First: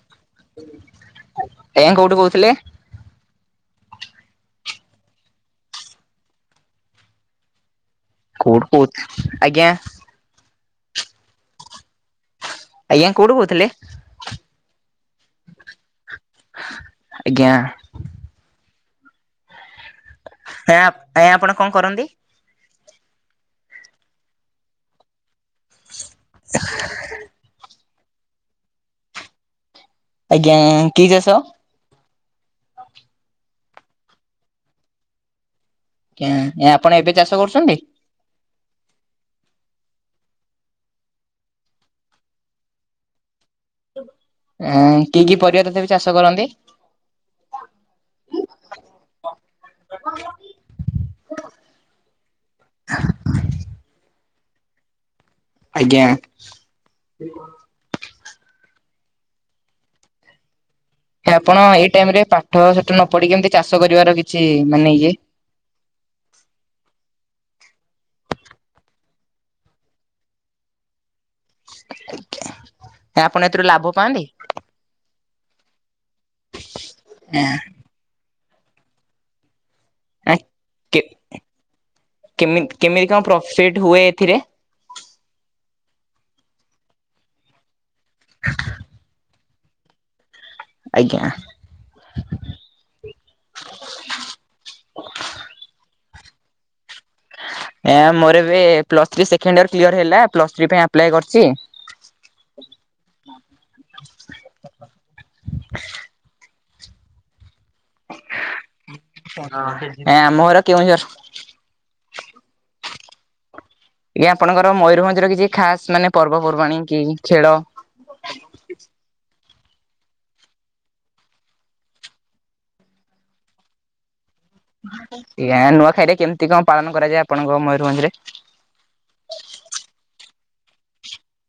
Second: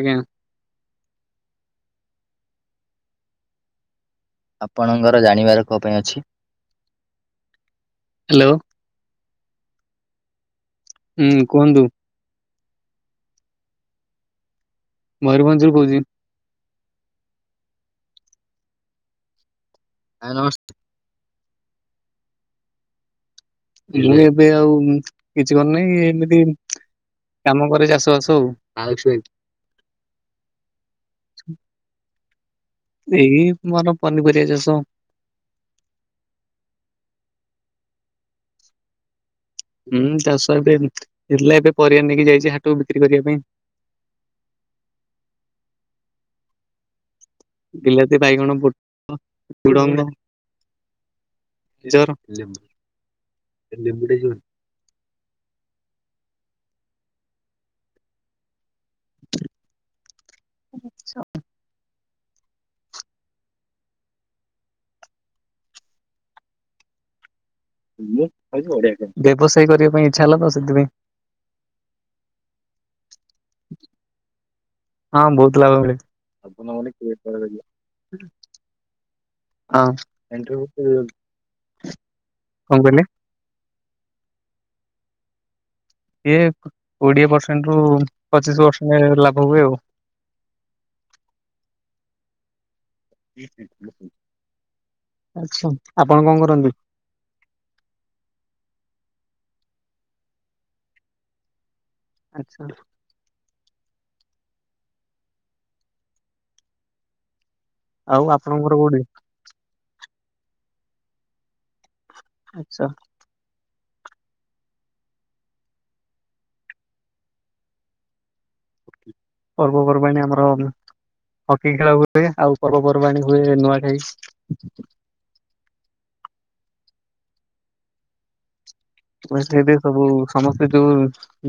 ଆଜ୍ଞା। ଆଜ୍ଞା କୋଉଠୁ କହୁଥିଲେ? ଆପଣଙ୍କର ଜାଣିବାର କୋଉଥି ପାଇଁ ଅଛି? କୋଉଠ କହୁଛୁ ଆଜ୍ଞା। ହୁଁ କୁହନ୍ତୁ? ଆଜ୍ଞା କୋଉଠୁ କହୁଥିଲେ? ମୟୂରଭଞ୍ଜରୁ କହୁଛି। ଆଜ୍ଞା। ଆଜ୍ଞା ନମସ୍କ ଆା ଆଜ୍ଞା ଆପଣ କଣ କରନ୍ତି? ଏ ଏବେ ଆଉ କିଛି କରିନି ହିଁ ଏମିତି କାମ କରେ ଚାଷ ବାସ ଆଉ ଆଜ୍ଞା କି ଚାଷ? ଏଇ ମୋର ପନିପରିବା ଚାଷ। ଆଜ୍ଞା, ଆପଣ ଏବେ ଚାଷ କରୁଛନ୍ତି? ହୁଁ ଚାଷ ଏବେ ହେଇଥିଲା ଏବେ ପରିବା ନେଇକି ଯାଇଛି ହାଟକୁ ବିକ୍ରି କରିବା ପାଇଁ ଆଁ କି କି ପରିବା ତଥାପି ଚାଷ କରନ୍ତି? ବିଲାତି ବାଇଗଣ, ପୋଟଳ, ଝୁଡଙ୍ଗ [unintelligible] ଆଜ୍ଞା। [unintelligible] [inaudible] ଆପଣ ଏଇ ଟାଇମ ରେ ପାଠ ସାଠ ନ ପଢିକି ଏମିତି ଚାଷ କରିବାର କିଛି ମାନେ ଇଏ ବ୍ୟବସାୟ କରିବା ପାଇଁ ଇଛା ହେଲା ତ ସେଥିପାଇଁ ଆପଣ ଏଥିରୁ ଲାଭ ପାଆନ୍ତି? ହଁ ବହୁତ ଲାଭ ମିଳେ। ହଁ ଅଁ ଆ କେମ କେମିତି କଣ ପ୍ରଫିଟ୍ ହୁଏ ଏଥିରେ ଇଏ କୋଡିଏ ପରସେଣ୍ଟ ରୁ ପଚିଶ ପରସେଣ୍ଟ ଲାଭ ହୁଏ ଆଉ ଆଜ୍ଞା। ଆଛା, ଆପଣ କଣ କରନ୍ତି? ମୋର ଏବେ plus three second year clear ହେଲା, ପ୍ଲସ୍ ଥ୍ରୀ ପାଇଁ ଆପ୍ଲାଏ କରିଛି। ଆଛା। ଆଉ ଆପଣଙ୍କ ଘର କୋଉଠି? ଆମ ଘର କେଉଁଝର। ଆଛା। ଆଜ୍ଞା, ଆପଣଙ୍କର ମୟୂରଭଞ୍ଜର କିଛି ଖାସ ମାନେ ପର୍ବପର୍ବାଣୀ କି ଖେଳ? ପର୍ବପର୍ବାଣି ଆମର ହକି ଖେଳ ହୁଏ ଆଉ ପର୍ବପର୍ବାଣି ହୁଏ ନୂଆ ଖାଇ ଆଜ୍ଞା ନୂଆଖାଇରେ କେମିତି କଣ ପାଳନ କରାଯାଏ ଆପଣଙ୍କ ମୟୂରଭଞ୍ଜରେ ସେଇ ସବୁ ସମସ୍ତେ ଯୋଉ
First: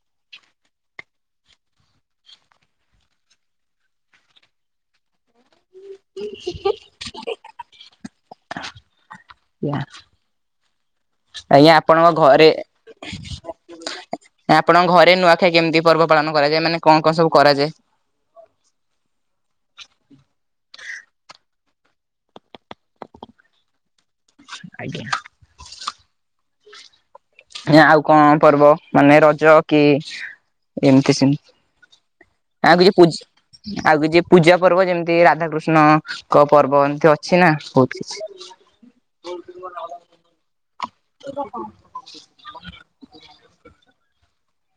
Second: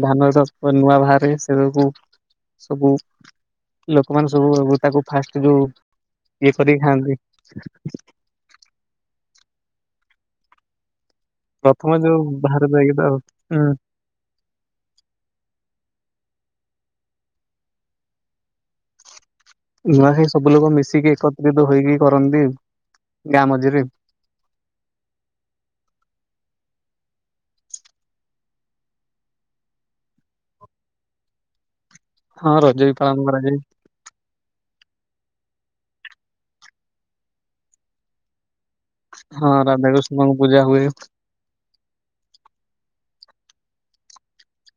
ଧାନ ନୂଆ ବାହାରେ ସେ ସବୁ ଲୋକମାନେ ସବୁ ତାକୁ ଫାଷ୍ଟ ଯୋଉ ଇଏ କରିକି ଖାଆନ୍ତି। [unintelligible] ଆଜ୍ଞା ପ୍ରଥମେ ଆପଣଙ୍କ ଯୋଉ ଘରେ ବାହାର ଯାଇକି ତ ହୁଁ ଆପଣଙ୍କ ଘରେ ନୂଆଖାଇ କେମିତି ପର୍ବ ପାଳନ କରାଯାଏ, ମାନେ କଣ କଣ ସବୁ କରାଯାଏ? ନୂଆଖାଇ ସବୁ ଲୋକ ମିଶିକି ଏକତ୍ରିତ ହେଇକି କରନ୍ତି ଗାଁ ମଝିରେ ଆଜ୍ଞା। ଆ ଆଉ କଣ ପର୍ବ, ମାନେ ରଜ କି ଏମତି ସେମତି? ହଁ ରଜ କିଛି ବି ପୂ ପାଳନ କରାଯାଏ ଆଉ କିଛି ପୂଜା ପର୍ବ ଯେମିତି ରାଧାକୃଷ୍ଣଙ୍କ ପର୍ବ ଏମିତି ଅଛି ନା ବହୁତ କିଛି ହଁ ରାଧାକୃଷ୍ଣଙ୍କ ପୂଜା ହୁଏ। ଏଇଟା କଣ?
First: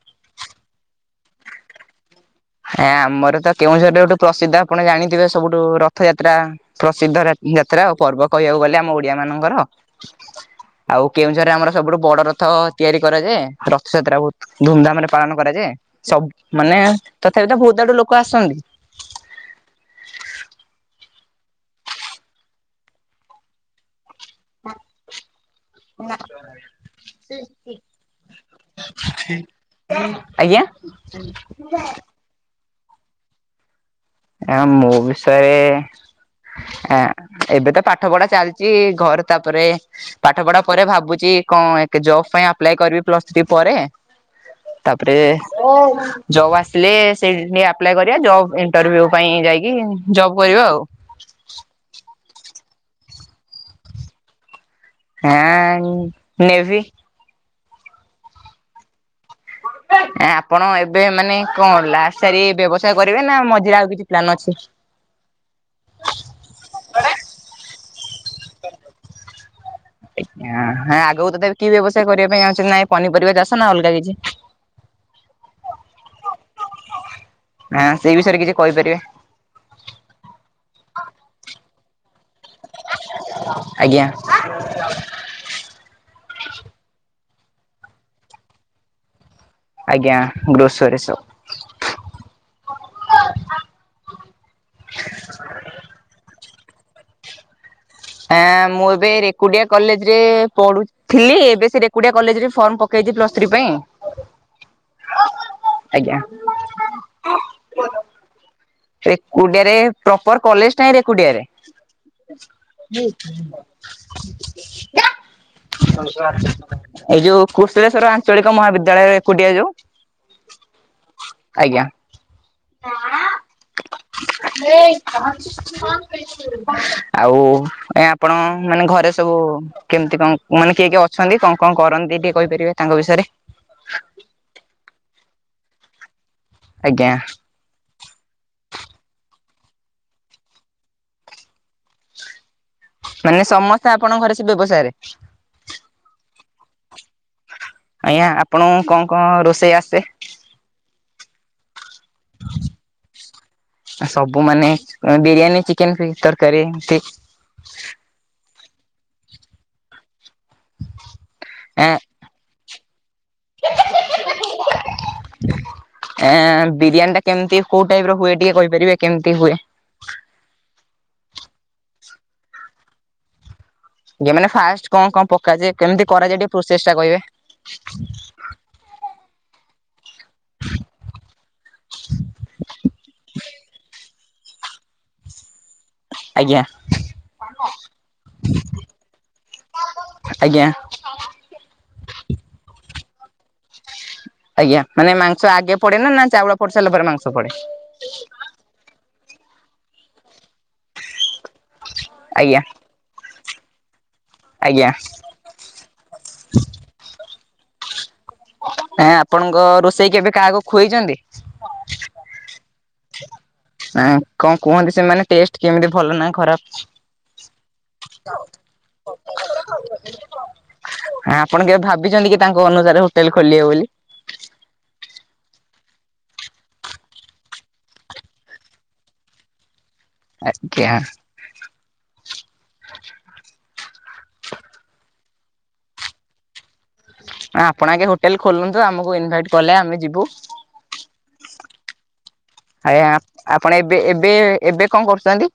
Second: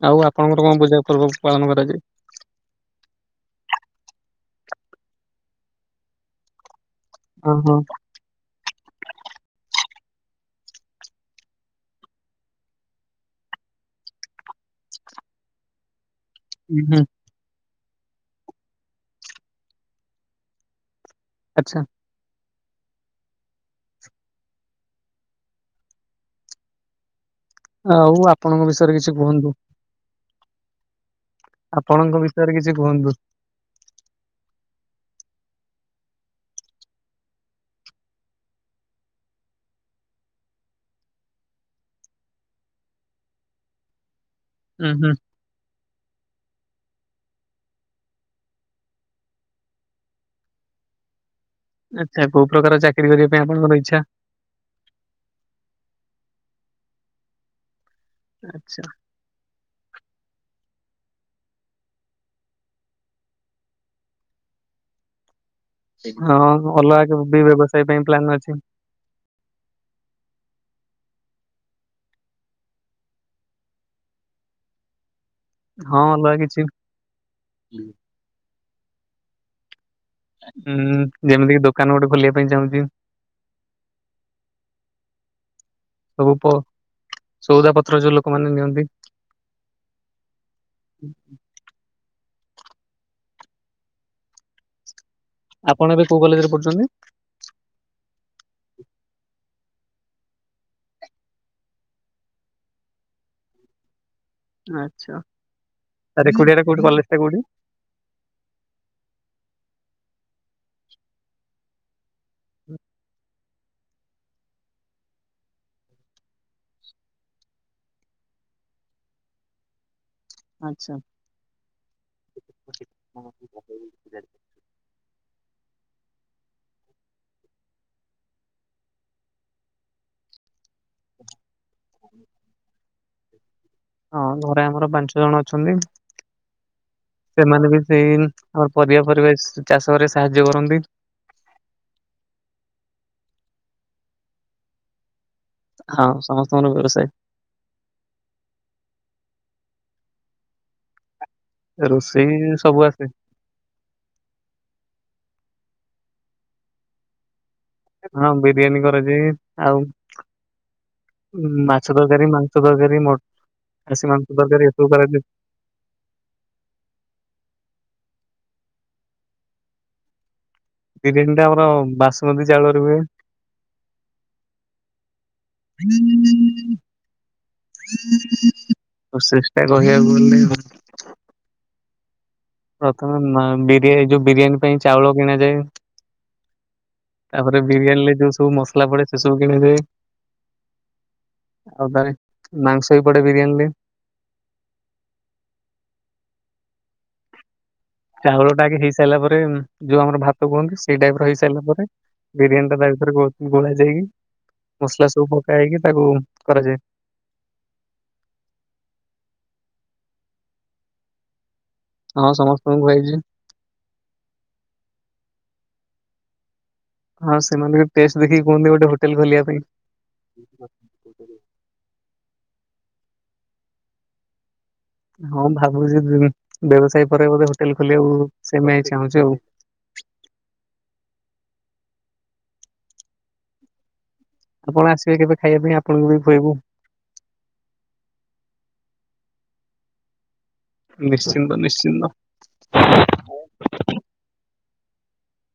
ଆଉ ଆପଣଙ୍କର କଣ ପୂଜା ପର୍ବ ପାଳନ କରାଯାଏ? ହଁ ଆମର ତ କେଉଁଝରିଆ ଲୋକ, ସିଧା ଆପଣ ଜାଣିଥିବେ ସବୁଠୁ ରଥଯାତ୍ରା। ପ୍ରସିଦ୍ଧ ଯାତ୍ରା ଓ ପର୍ବ କହିବାକୁ ଗଲେ ଆମ ଓଡିଆ ମାନଙ୍କର ଆଉ କେଉଁଝରେ ଆମର ସବୁଠୁ ବଡ ରଥ ତିଆରି କରାଯାଏ, ରଥଯାତ୍ରା ବହୁତ ଧୁମଧାମ ରେ ପାଳନ କରାଯାଏ, ସବୁ ମାନେ ହୁଁ ହୁଁ ତଥାପି ତ ବହୁତ ଆଡୁ ଲୋକ ଆସନ୍ତି। ଆଛା। ହଁ ହଁ [unintelligible] ଆଉ ଆପଣଙ୍କ ବିଷୟରେ କିଛି କୁହନ୍ତୁ? ହ ଆପଣଙ୍କ ବିଷୟରେ କିଛି କୁହନ୍ତୁ। ଆ ମୋ ବିଷୟରେ ଆ ଏବେ ତ ପାଠ ପଢା ଚାଲିଚି। ଘରେ ତାପରେ ପାଠ ପଢା ପରେ ଭାବୁଚି କଣ ଏକ ଜବ ପାଇଁ ଆପ୍ଲାଏ କରିବି ପ୍ଲସ ଥ୍ରୀ ପରେ। ତା ଉଁ ହୁଁ ପରେ ଜବ ଆସିଲେ ସେ ଏ [unintelligible] ଅପ୍ଲାଏ କରିବା। ଜବ ଇନ୍ ଇଣ୍ଟରଭ୍ୟୁ ପାଇଁ ଯାଇକି ଜବ୍ କରିବା ଆଉ। ଆଚ୍ଛା କୋଉ ପ୍ରକାର ଚାକିରି କରିବା ପାଇଁ ଆପଣଙ୍କର ଇଚ୍ଛା? ହେଁ ଅଁ ନେଭି। ଆଚ୍ଛା। ଆଁ ଆପଣ ଏବେ ମାନେ କଣ ଲାସ ସାରି ବ୍ୟବସାୟ କରିବେ। ନା ମଝିରେ ଆଉ କିଛି ପ୍ଲାନ୍ ଅଛି? ହଁ ଅଲଗା କୁ ବି ବ୍ୟବସାୟ ପାଇଁ ପ୍ଲାନ୍ ଅଛି। ଆଜ୍ଞା ହେଁ ଆଗକୁ ତଥାପି କି ବ୍ୟବସାୟ କରିବା ପାଇଁ ଚାହୁଁଚନ୍ତି ନାଇଁ ପନିପରିବା ଚାଷ ନା ଅଲଗା କିଛି? ହଁ ଅଲଗା କିଛି। ଆଁ ସେଇ ବିଷୟରେ କିଛି କହିପାରିବେ? ଉଁ ଯେମିତି କିି ଦୋକାନ ଗୋଟେ ଖୋଲିବା ପାଇଁ ଚାହୁଁଚି। ଆଜ୍ଞା। ସବୁପ ସଉଦା ପତ୍ର ଯୋଉ ଲୋକମାନେ ନିଅନ୍ତି। ଆଜ୍ଞା ଗ୍ରୀସରୀ ସପ୍। ଆପଣ ଏବେ କୋଉ କଲେଜରେ ପଢୁଚନ୍ତି? ଆ ମୁଁ ଏବେ ରେକୁଡିଆ କଲେଜ ରେ ପଢୁଚ୍ ଥିଲି ଏବେ ସେ ରେକୁଡିଆ କଲେଜରେ ଫର୍ମ ପକେଇଚି ପ୍ଲସ ଥ୍ରୀ ପାଇଁ। ଆଜ୍ଞା ତା ରେକୁଡିଆ ଟା କୋଉଠି କଲେଜ ଟା କୋଉଠି? ରେକୁଡିଆରେ ପ୍ରପର କଲେଜ ଟା ହିଁ ରେକୁଡିଆରେ। ହଁ। ଏଇ ଯୋଉ କୃଶଳେଶ୍ଵର ଆଞ୍ଚଳିକ ମହାବିଦ୍ୟାଳୟ ରେକୁଡ଼ିଆ ଯୋଉ? ଆଚ୍ଛା। ଆଜ୍ଞା। ଆଉ ଏ ଆପଣ ମାନେ ଘରେ ସବୁ କେମିତି କଣ ମାନେ କିଏ କିଏ ଅଛନ୍ତି କଣ କଣ କରନ୍ତି ଟିକେ କହିପାରିବେ ତାଙ୍କ ବିଷୟରେ? ହଁ ଘରେ ଆମର ପାଞ୍ଚ ଜଣ ଅଛନ୍ତି। ଆଜ୍ଞା। ସେମାନେ ବି ସେଇ ଆମର ପରିବା ପରିବେଶ ଚାଷ ରେ ସାହାଯ୍ୟ କରନ୍ତି। ମାନେ ସମସ୍ତେ ଆପଣଙ୍କ ଘରେ ସେ ବ୍ୟବସାୟରେ? ହଁ ସମସ୍ତଙ୍କର ବ୍ୟବସାୟୀ। ଆଜ୍ଞା ଆପଣଙ୍କୁ କଣ କଣ ରୋଷେଇ ଆସେ? ରୋଷେଇ ସବୁ ଆସେ। ଆ ସବୁ ମାନେ ଏଁ ବିରିୟାନୀ ଚିକେନ ଫି ତରକାରୀ ତି ହଁ ବିରିୟାନୀ କରାଯାଏ। ଆଉ ମାଛ ଏଁ ତରକାରୀ, ମାଂ ସ ତରକାରୀ ମଟ ଖାସି ମାଂସ ତରକାରୀ ଏସବୁ କରାଯାଏ। ଏଁ ବିରିୟାନୀ ଟା କେମିତି କୋଉ ଟାଇପର ହୁଏ। ଟିକେ କହିପାରିବେ କେମିତି ହୁଏ? ବିରିୟାନୀ ଟା ଆମର ବାସୁମତୀ ଚାଉଳରେ ହୁଏ। ଯେ ମାନେ ଫାଷ୍ଟ କଣ କଣ ପକାଯାଏ। କେମିତି କରାଯାଏ ଟିକେ ପ୍ରୋସେସ ଟା କହିବେ? ଚେଷ୍ଟା କହିବାକୁ ଗଲେ ପ୍ରଥମେ ମା ବିରିୟାନୀ ଯୋଉ ବିରିୟାନୀ ପାଇଁ ଚାଉଳ କିଣାଯାଏ। ଆଜ୍ଞା। ତାପରେ ବିରିୟାନୀରେ ଯୋଉ ସବୁ ମସଲା ପଡେ ସେ ସବୁ କିଣିଯାଏ। ଆଜ୍ଞା। ଅଦାରେ ମାଂସ ବି ପଡେ ବିରିୟାନୀରେ ଆଜ୍ଞା ମାନେ ମାଂସ ଆଗେ ପଡେ ନା ନା ଚାଉଳ ପଡି ସାରିଲା ପରେ ମାଂସ ପଡେ? ଚାଉଳଟା ଆଗେ ହେଇସାରିଲା ପରେ ଯୋଉ ଆମର ଭାତ କୁହନ୍ତି ସେଇ ଟାଇପ ର ହେଇସାରିଲା ପରେ ଆଜ୍ଞା। ବିରିୟାନୀ ଟା ତା ଭିତରେ ଗୋ ଗୋଳା ଯାଇକି ଆଜ୍ଞା ମସଲା ସବୁ ପକା ହେଇକି ତାକୁ କରାଯାଏ। ଆ ଆପଣଙ୍କ ରୋଷେଇ କେବେ କାହାକୁ ଖୁଏଇଛନ୍ତି? ହଁ ସମସ୍ତଙ୍କୁ ଖୁଆଇଛି। ଆଁ କଣ କୁହନ୍ତି ସେମାନେ ଟେଷ୍ଟ କେମିତି ଭଲ ନା ଖରାପ? ହଁ ସେମାନେ ବି ଟେଷ୍ଟ ଦେଖି କୁହନ୍ତି ଗୋଟେ ହୋଟେଲ ଖୋଲିବା ପାଇଁ। ଆପଣ କେବେ ଭାବିଛନ୍ତି କି ତାଙ୍କ ଅନୁସାରେ ହୋଟେଲ ଖୋଲିବେ ବୋଲି? ହଁ ଭାବୁଛି ଦେ ଵ୍ୟବସାୟ ପରେ ବୋଧେ ହୋଟେଲ ଖୋଲିବାକୁ ସେମାଇ ଚାହୁଁଚି ଆଉ। ଆଜ୍ଞା। ଆପଣ ଆସିବେ କେବେ ଖାଇବା ପାଇଁ ଆପଣଙ୍କୁ ବି ଖୁଏଇବୁ? ଆପଣ ଆଗେ ହୋଟେଲ ଖୋଲନ୍ତୁ ଆମକୁ ଇନଭାଇଟ କଲେ ଆମେ ଯିବୁ। ନିଶ୍ଚିନ୍ତ ନିଶ୍ଚିନ୍ତ। ଆଜ୍ଞା ଆପଣ ଏବେ ଏବେ ଏବେ କଣ କରୁଛନ୍ତି?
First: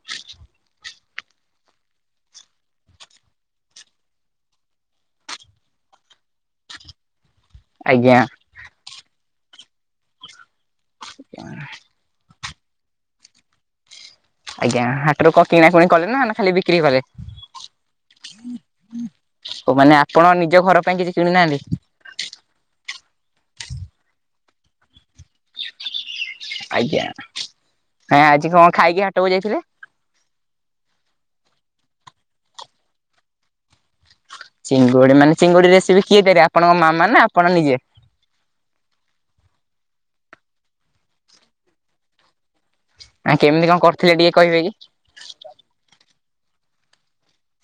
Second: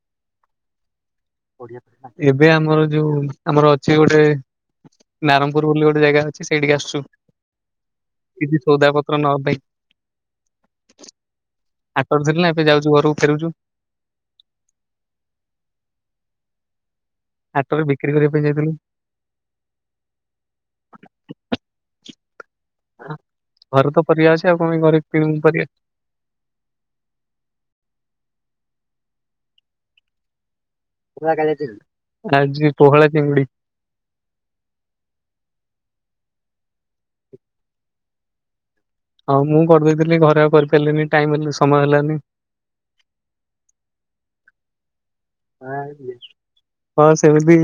ଏବେ ଆମର ଯୋଉ ଆମର ଅଛି ଗୋଟେ ନାରମପୁର ବୋଲି ଗୋଟେ ଜାଗା ଅଛି ସେଇଠିକି ଆସୁଛୁ। ଆଜ୍ଞା। କିଛି ସୋଉଦା ପତ୍ର ନବା ପାଇଁ ସେ [unintelligible] ହାଟରେ ଥିଲିନା ଏବେ ଯାଉଛୁ ଘରକୁ ଫେରୁଛୁ। ଆଜ୍ଞା। ହାଟରୁ କଣ କିଣା କୁଣି କଲେ ନା ଖାଲି ବିକ୍ରି କଲେ? ହାଟରେ ବିକ୍ରି କରିବା ପାଇଁ ଯାଇଥିଲୁ। ଓ ମାନେ ଆପଣ ନିଜ ଘର ପାଇଁ କିଛି କିଣିନାହାନ୍ତି? ଘରେ ତ ପରିବା ଅଛି ଆଉ କଣ ପାଇଁ ଘରେ କିଣିବୁ ପରିବା। ଆଜ୍ଞା କାଇଁ ଆଜି କଣ ଖାଇକି ହାଟକୁ ଯାଇଥିଲେ? ଆଜି ପୋହଳା ଚିଙ୍ଗୁଡି। ଚିଙ୍ଗୁଡି ମାନେ ଚିଙ୍ଗୁଡି ରେସିପି କିଏ ତିଆରି ଆପଣଙ୍କ ମାମା ନା ଆପଣ ନିଜେ? ହଁ ମୁଁ କରିଦେଇଥିଲି ଘରେ ଆଉ କରିପାରିଲିନି ଟାଇମ ହେଲ୍ ସମୟ ହେଲାନି। ଆ କେମିତି କଣ କରିଥିଲେ ଟିକେ କହିବେକି? ହଁ ସେମିତି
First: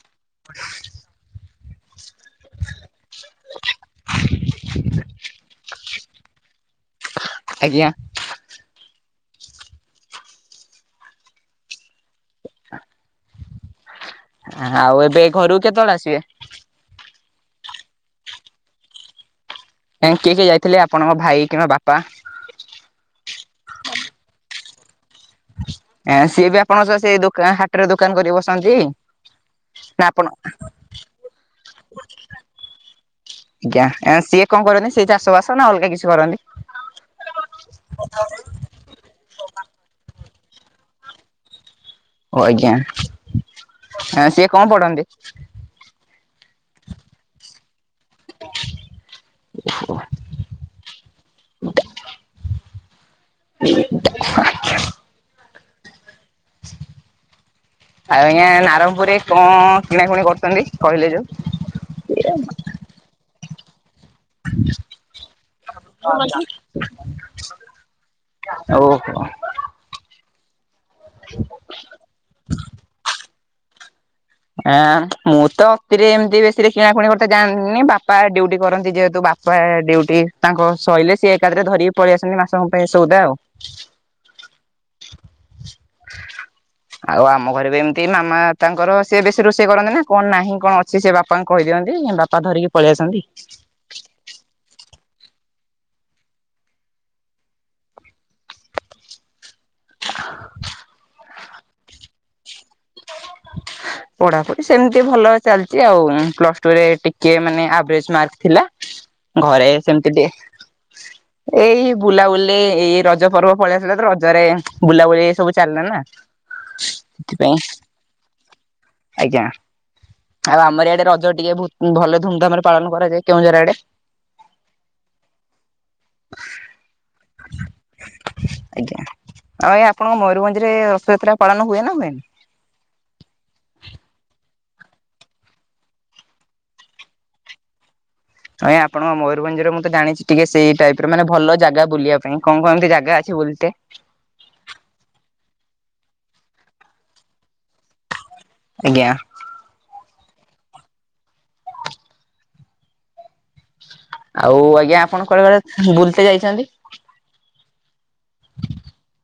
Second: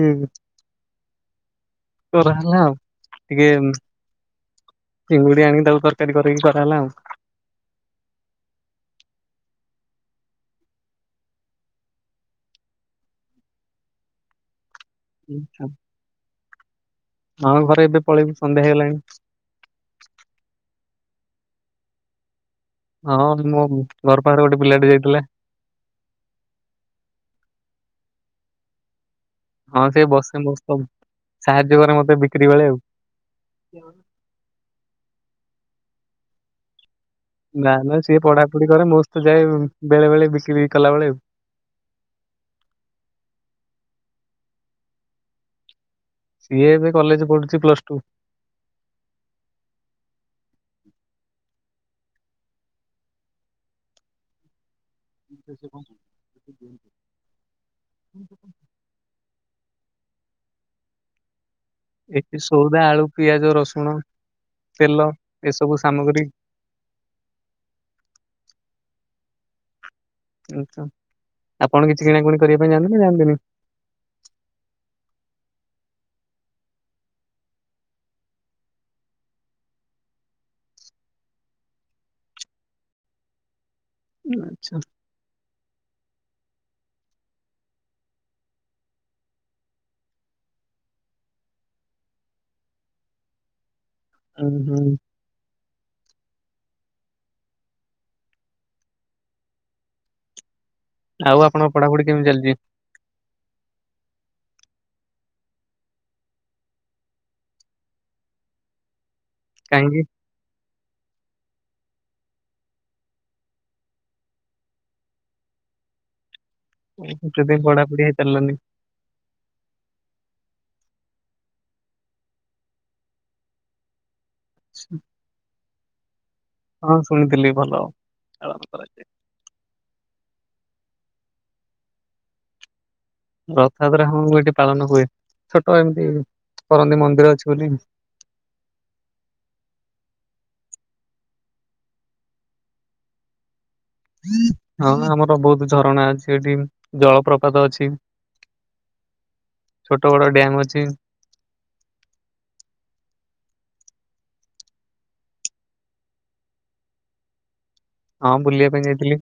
କରାହେଲା ଆଉ ଟିକେ ଚିଙ୍ଗୁଡି ଆଣିକି ତାକୁ ତରକାରୀ କରିକି କରାହେଲା ଆଉ। ଆଜ୍ଞା। ଆଉ ଏବେ ଘରକୁ କେତେବେଳେ ଆସିବେ? ହଁ ଘରେ ଏବେ ପଳେଇବୁ ସନ୍ଧ୍ୟା ହେଇଗଲାଣି। କାଇଁ କିଏ କିଏ ଯାଇଥିଲେ ଆପଣଙ୍କ ଭାଇ କିମ୍ବା ବାପା? ହଁ ମୋ ଘର ପାଖରେ ଗୋଟେ ପିଲାଟେ ଯାଇଥିଲା। ଆ ସିଏ ବି ଆପଣଙ୍କ ସହ ସେ ଦୋକା ହାଟରେ ଦୋକାନ କରି ବସନ୍ତି? ହଁ ସେ ନା ଆପଣ ବସେ ମୋ ସହିତ ସାହାଯ୍ୟ କରେ ମତେ ବିକ୍ରି ବେଳେ ଆଉ। ଆଜ୍ଞା ସିଏ କଣ କରନ୍ତି ସେ ଚାଷ ବାସ ନା ଅଲଗା କିଛି କରନ୍ତି? ନା ନା ସିଏ ପଢାପଢି କରେ ମୋ ସହିତ ଯାଏ ବେଳେ ବେଳେ ବିକ୍ରି କଲାବେଳେ ଆଉ। ଓ ଆଜ୍ଞା ସିଏ କଣ ପଢନ୍ତି? ସିଏ ଏବେ କଲେଜ ପଢୁଛି ପ୍ଲସ ଟୁ। ଓହୋ। [unintelligible] ଆଉ ଆଜ୍ଞା ନାରଙ୍ଗପୁରରେ କଣ କିଣା କୁଣି କରୁଛନ୍ତି କହିଲେ ଯୋଉ? ଏଠି ସଉଦା ଆଳୁ, ପିଆଜ, ରସୁଣ ତେଲ ଏସବୁ ସାମଗ୍ରୀ [unintelligible] ଓହୋ। ଆଚ୍ଛା ଆପଣ କିଛି କିଣାକୁଣି କରିବା ପାଇଁ ଯାଆନ୍ତି ନା ଯାଆନ୍ତିନି? ଆଁ ମୁଁ ତ ଅତିରେ ଏମିତି ବେଶୀରେ କିଣାକୁଣି କରିତେ ଯାଆନ୍ତିନି। ବାପା ଡ୍ୟୁଟି କରନ୍ତି ଯେହେତୁ ବା ପା ଡ୍ୟୁଟି ତାଙ୍କ ସଇଲେ ସିଏ ଏକା ଥରକେ ଧରିକି ପଳେଇଆସନ୍ତି ମାସଙ୍କ ପାଇଁ ସଉଦା ଆଉ। ଆଚ୍ଛା। ଆଉ ଆମ ଘରେ ବି ଏମିତି ମାମା ତାଙ୍କର ସିଏ ବେଶୀ ରୋଷେଇ କରନ୍ତି ନା କଣ ନାହିଁ କଣ ଅଛି ସେ ବାପାଙ୍କୁ କହିଦିଅନ୍ତି ବାପା ଧରିକି ପଳେଇଆସନ୍ତି। ଉଁ ହୁଁ। [unintelligible] ଆଉ ଆପଣଙ୍କ ପଢାପଢି କେମିତି ଚାଲିଛି? [unintelligible] ପଢାପଢି ସେମିତି ଭଲ ଚାଲିଛି ଆଉ। ପ୍ଲସ ଟୁରେ ଟିକେ ମାନେ ଆଭରେଜ୍ ମାର୍କ ଥିଲା। ଘରେ କାହିଁକି ସେମିତି ଟିକେ ଏଇ ବୁଲାବୁଲି ଏଇ ରଜ ପର୍ବ ପଳେଇଆସିଲା। [unintelligible] ରଜରେ ବୁଲାବୁଲି ଏ ସବୁ ଚାଲିଲା ନା। ଉଁହୁଁ ସେଥିପାଇଁ ସେଇଥିପାଇଁ ପଢାପଢି ହେଇପାରିଲାନି। ଆଜ୍ଞା। ଆଉ ଆମର ଇଆଡେ ରଜ ଟିକେ ବହୁତ୍ ଭଲ ଧୁମଧାମରେ ପାଳନ କରାଯାଏ କେଉଁଝର ଆଡେ। [unintelligible] ହଁ ଶୁଣିଥିଲି ଭଲ ପାଳନ ଆଜ୍ଞା। କରାଯାଏ। ଆଉ ଆଜ୍ଞା ଆପଣଙ୍କ ମୟୂରଭଞ୍ଜରେ ରଥଯାତ୍ରା ପାଳନ ହୁଏ ନା ହୁଏନି? ରଥଯାତ୍ରା ହଁ [unintelligible] ଏଇଠି ପାଳନ ହୁଏ। ଛୋଟ ଏମିତି କରନ୍ତିି ମନ୍ଦିର ଅଛି ବୋଲି। ଆଜ୍ଞା ଆପଣଙ୍କ ମୟୂରଭଞ୍ଜରେ ମୁଁ ତ ଜାଣିଛି ଟିକେ ସେଇ ଟାଇପର ମାନେ ଭଲ ଜାଗା ବୁଲିବା ପାଇଁ। କଣ କଣ ଏମିତି ଜାଗା ଅଛି ବୁଲତେ? ହଁ ଆମର ବହୁତ ଝରଣା ଅଛି ଏଇଠି। ଜଳପ୍ରପାତ ଅଛି। ଆଜ୍ଞା। ଛୋଟ ବଡ ଡ୍ୟାମ୍ ଅଛି। ଆଉ ଆଜ୍ଞା ଆପଣ କୁଆଡେ କୁଆଡେ ବୁଲତେ ଯାଇଛନ୍ତି? ହଁ ବୁଲିବା ପାଇଁ ଯାଇଥିଲି।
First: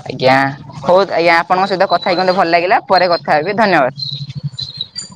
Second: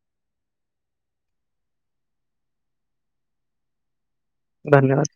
ଆଜ୍ଞା ହଉ ଆଜ୍ଞା। ଆପଣଙ୍କ ସହିତ କଥା ହେଇକି ମତେ ଭଲ ଲାଗିଲା। ପରେ କଥା ହେବି ଧନ୍ୟବାଦ। ଧନ୍ୟବାଦ।